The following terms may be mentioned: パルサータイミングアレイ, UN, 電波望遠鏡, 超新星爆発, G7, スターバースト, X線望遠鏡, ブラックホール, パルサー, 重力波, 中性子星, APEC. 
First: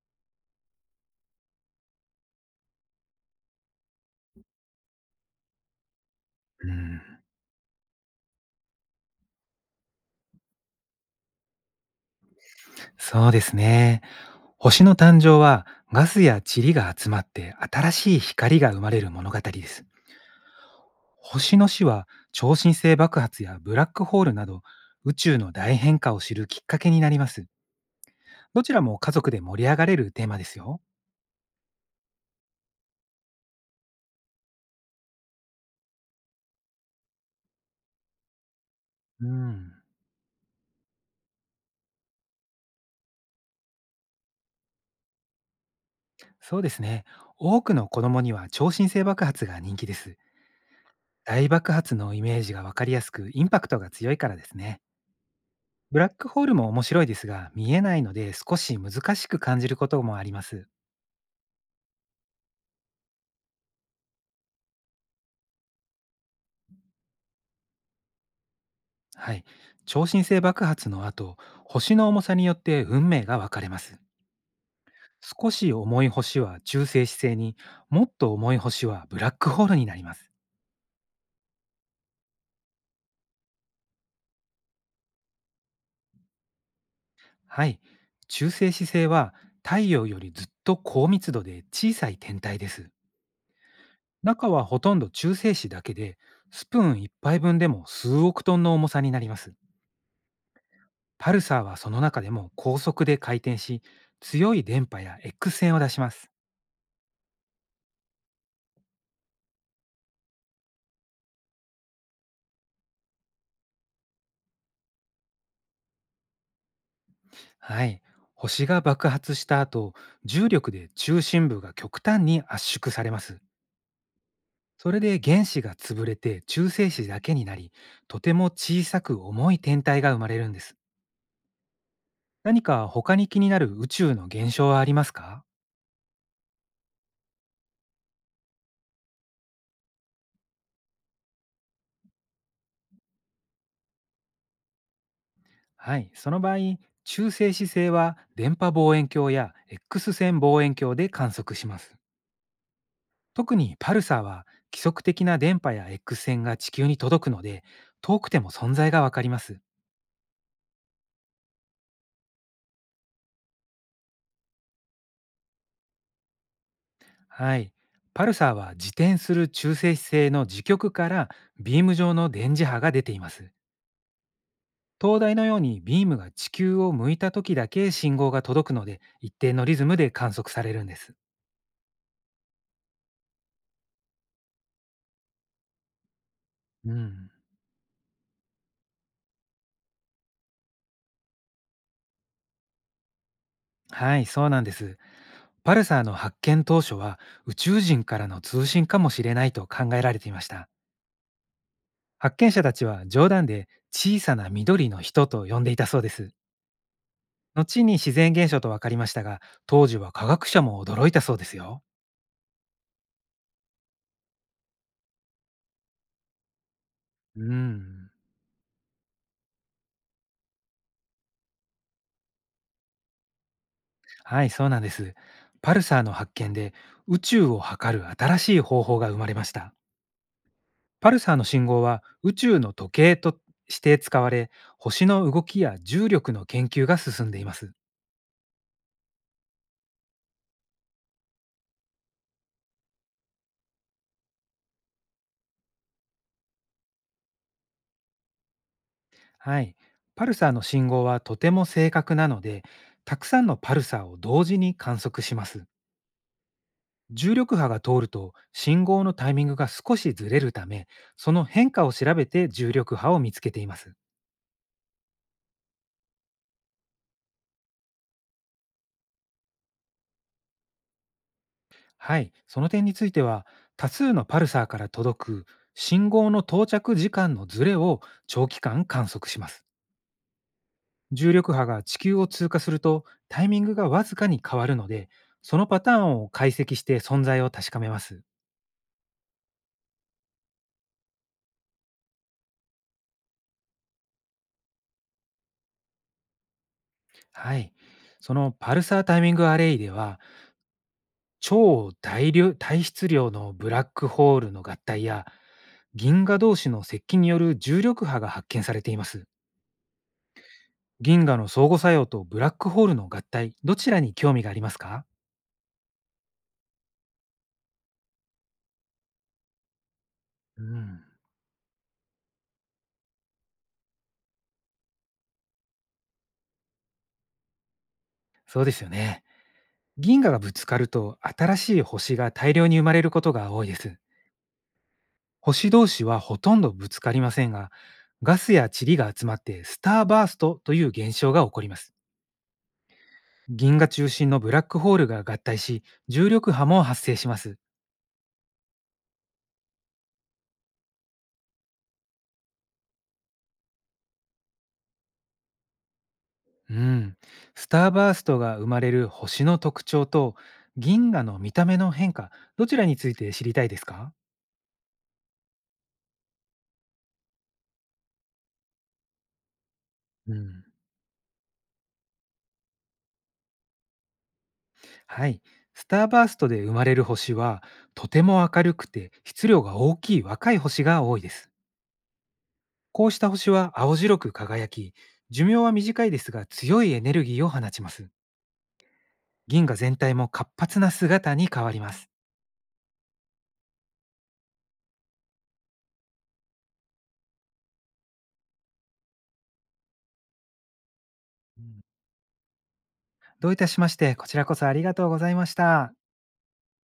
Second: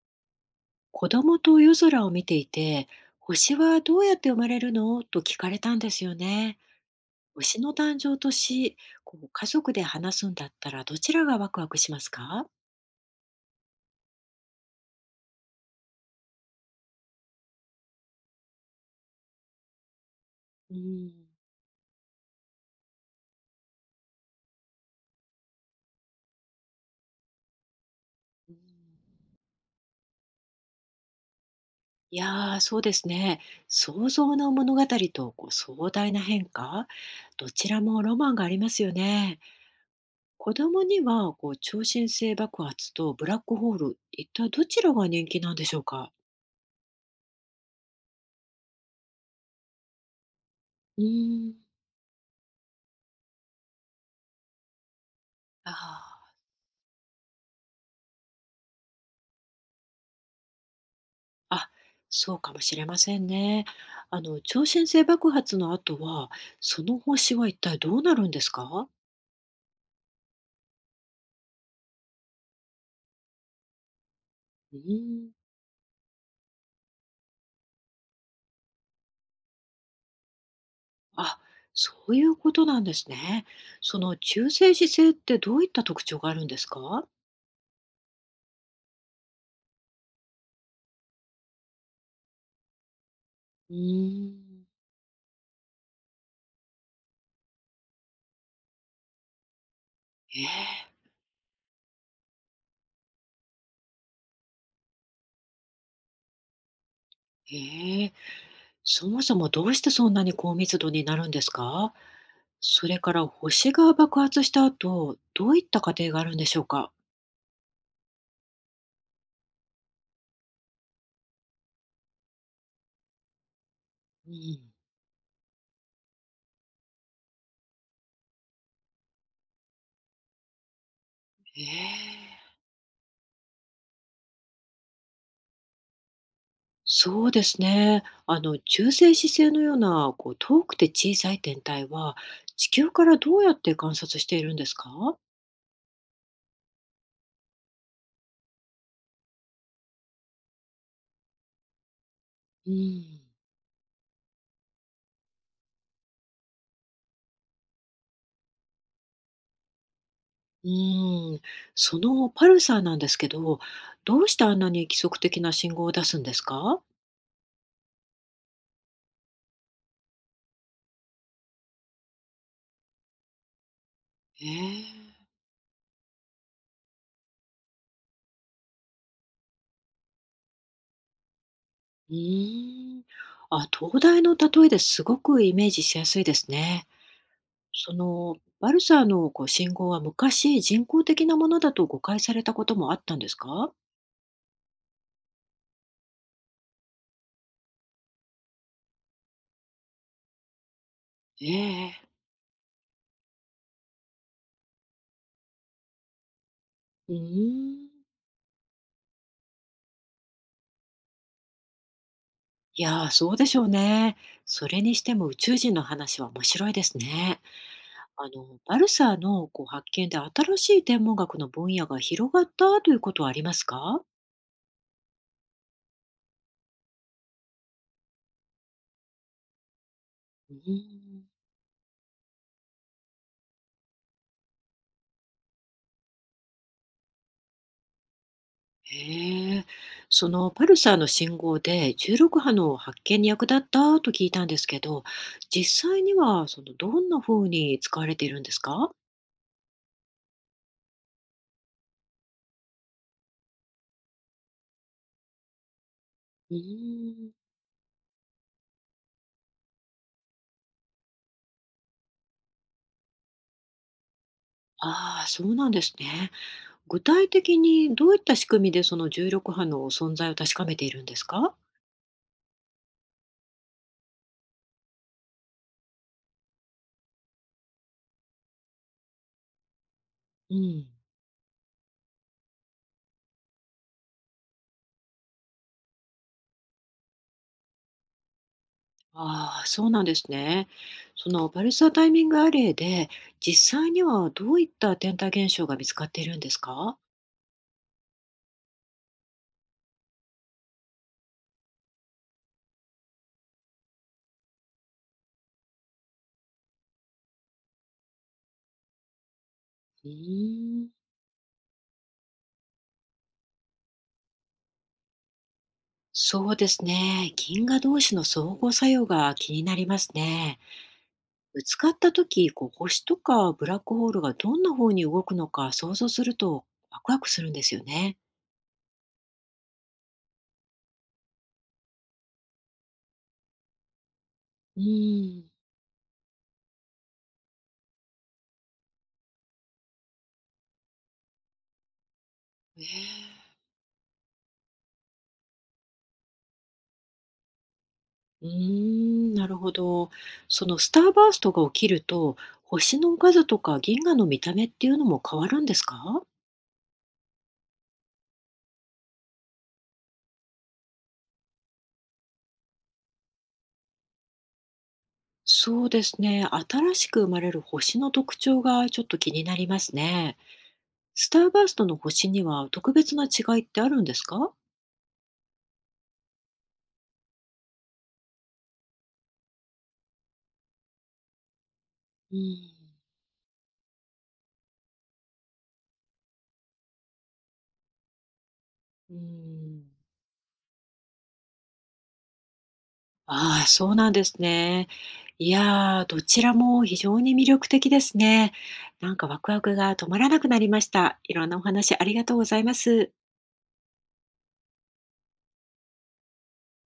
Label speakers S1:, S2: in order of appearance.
S1: 子供と夜空を見ていて、星はどうやって生まれるのと聞かれたんですよね。
S2: うん、
S1: 星の誕生とし、こう家族で話すんだったらどちらがワクワクしますか？
S2: そうですね。星の誕生はガスや塵が集まって新しい光が生まれる物語です。
S1: うん。
S2: 星の死は超新星爆発やブラックホールなど宇宙の大変化を知るきっかけになります。
S1: う
S2: どちらも家
S1: ん。
S2: 族で盛り上がれるテーマですよ。
S1: いやー、そうですね。想像の物語とこう壮大な変化、どちらもロマンがありますよ
S2: う
S1: ね。
S2: ん、
S1: 子供にはこう超新星爆発とブラックホール、一体どちらが人気なんでしょうか？
S2: そうですね。多くの子供には超新星爆発が人気です。
S1: う
S2: 大
S1: ん。
S2: 爆発のイメージがわかりやすくインパクトが強いからですね。
S1: あ
S2: ブラック
S1: あ。
S2: ホールも面白いですが、見えないので少し難しく感じることもあります。
S1: あ、そうかもしれませんね。超新星爆発の後は、その星は一体どうなるんですか？
S2: はい。超新星爆発の後、星の重さによって運命が分かれます。
S1: うーん。
S2: 少し重い星は中性子星に、もっと重い星はブラックホールになります。
S1: あ、そういうことなんですね。その中性子星ってどういった特徴があるんですか？
S2: はい。中性子星は太陽よりずっと高密度で小さい天体です。
S1: うー
S2: 中
S1: ん。
S2: はほとんど中性子だけで、スプーン1杯分でも数億トンの重さになります。
S1: ええ。
S2: パルサーはその中でも高速で回転し、強い電波や X 線を出します。
S1: ええ。そもそもどうしてそんなに高密度になるんですか？それから星が爆発した後、どういった過程があるんでしょうか？
S2: はい。星が爆発した後、重力で中心部が極端に圧縮されます。
S1: うん。
S2: それで原子が潰れて中性子だけになり、とても小さく重い天体が生まれるんです。
S1: ええ。
S2: 何か他に気になる宇宙の現象はありますか？
S1: そうですね。中性子星のようなこう遠くて小さい天体は地球からどうやって観察しているんですか？
S2: はい。その場合、中性子星は電波望遠鏡や X 線望遠鏡で観測します。
S1: うん。
S2: 特にパルサーは規則的な電波や X 線が地球に届くので、遠くても存在がわかります。
S1: うん。そのパルサーなんですけど、どうしてあんなに規則的な信号を出すんですか？
S2: はい。パルサーは自転する中性子星の磁極からビーム状の電磁波が出ています。
S1: ええ。
S2: 灯台のようにビームが地球を向いた時だけ信号が届くので、一定のリズムで観測されるんです。
S1: うーん。あ、東大の例えですごくイメージしやすいですね。
S2: うん。
S1: そのバルサーのこう信号は昔人工的なものだと誤解されたこともあったんですか？
S2: はい、そうなんです。パルサーの発見当初は、宇宙人からの通信かもしれないと考えられていました。
S1: ええ。
S2: 発見者たちは冗談で小さな緑の人と呼んでいたそうです。
S1: うー
S2: 後
S1: ん。
S2: に自然現象と分かりましたが、当時は科学者も驚いたそうですよ。
S1: いやー、そうでしょうね。それにしても宇宙人の話は面白いですね。
S2: うーん。
S1: バルサーのこう発見で新しい天文学の分野が広がったということはありますか？
S2: はい、そうなんです。パルサーの発見で、宇宙を測る新しい方法が生まれました。
S1: うー
S2: パル
S1: ん。
S2: サーの信号は宇宙の時計として使われ、星の動きや重力の研究が進んでいます。
S1: へえ。そのパルサーの信号で重力波の発見に役立ったと聞いたんですけど、実際にはそのどんな風に使われているんですか？
S2: はい。パルサーの信号はとても正確なので、たくさんのパルサーを同時に観測します。
S1: うーん。
S2: 重力波が通ると信号のタイミングが少しずれるため、その変化を調べて重力波を見つけています。
S1: ああ、そうなんですね。具体的にどういった仕組みでその重力波の存在を確かめているんですか？
S2: はい、その点については、多数のパルサーから届く信号の到着時間のずれを長期間観測します。
S1: うん。
S2: 重力波が地球を通過するとタイミングがわずかに変わるので、そのパターンを解析して存在を確かめます。
S1: ああ、そうなんですね。そのバルサタイミングアレイで、実際にはどういった天体現象が見つかっているんですか？
S2: はい、そのパルサータイミングアレイでは、超大量体質量のブラックホールの合体や銀河同士の接近による重力波が発見されています。
S1: うーん。
S2: 銀河の相互作用とブラックホールの合体、どちらに興味がありますか？
S1: そうですね。銀河同士の相互作用が気になりますね。
S2: うん。
S1: ぶつかった時、こう星とかブラックホールがどんな方に動くのか想像するとワクワクするんですよね。
S2: そうですよね。銀河がぶつかると、新しい星が大量に生まれることが多いです。
S1: うん。
S2: 星同士はほとんどぶつかりませんが、ガスや塵が集まってスターバーストという現象が起こります。
S1: ええ。
S2: 銀河中心のブラックホールが合体し、重力波も発生します。
S1: うーん、なるほど。そのスターバーストが起きると、星の数とか銀河の見た目っていうのも変わるんですか？
S2: うん、スターバーストが生まれる星の特徴と銀河の見た目の変化、どちらについて知りたいですか？
S1: そうですね。新しく生まれる星の特徴がちょっと気になります
S2: う
S1: ね。
S2: ん。
S1: スターバーストの星には特別な違いってあるんですか？
S2: はい。スターバーストで生まれる星は、とても明るくて質量が大きい若い星が多いです。
S1: うん。
S2: こうした星は青白く輝き、寿命は短いですが強いエネルギーを放ちます。
S1: う
S2: 銀河
S1: ん。
S2: 全体も活発な姿に変わります。
S1: ああ、そうなんですね。いやー、どちらも非常に魅力的ですね。なんかワクワクが止まらなくなりました。いろんなお
S2: うん。
S1: 話ありがとうございます。
S2: どういたしまして、こちらこそありがとうございました。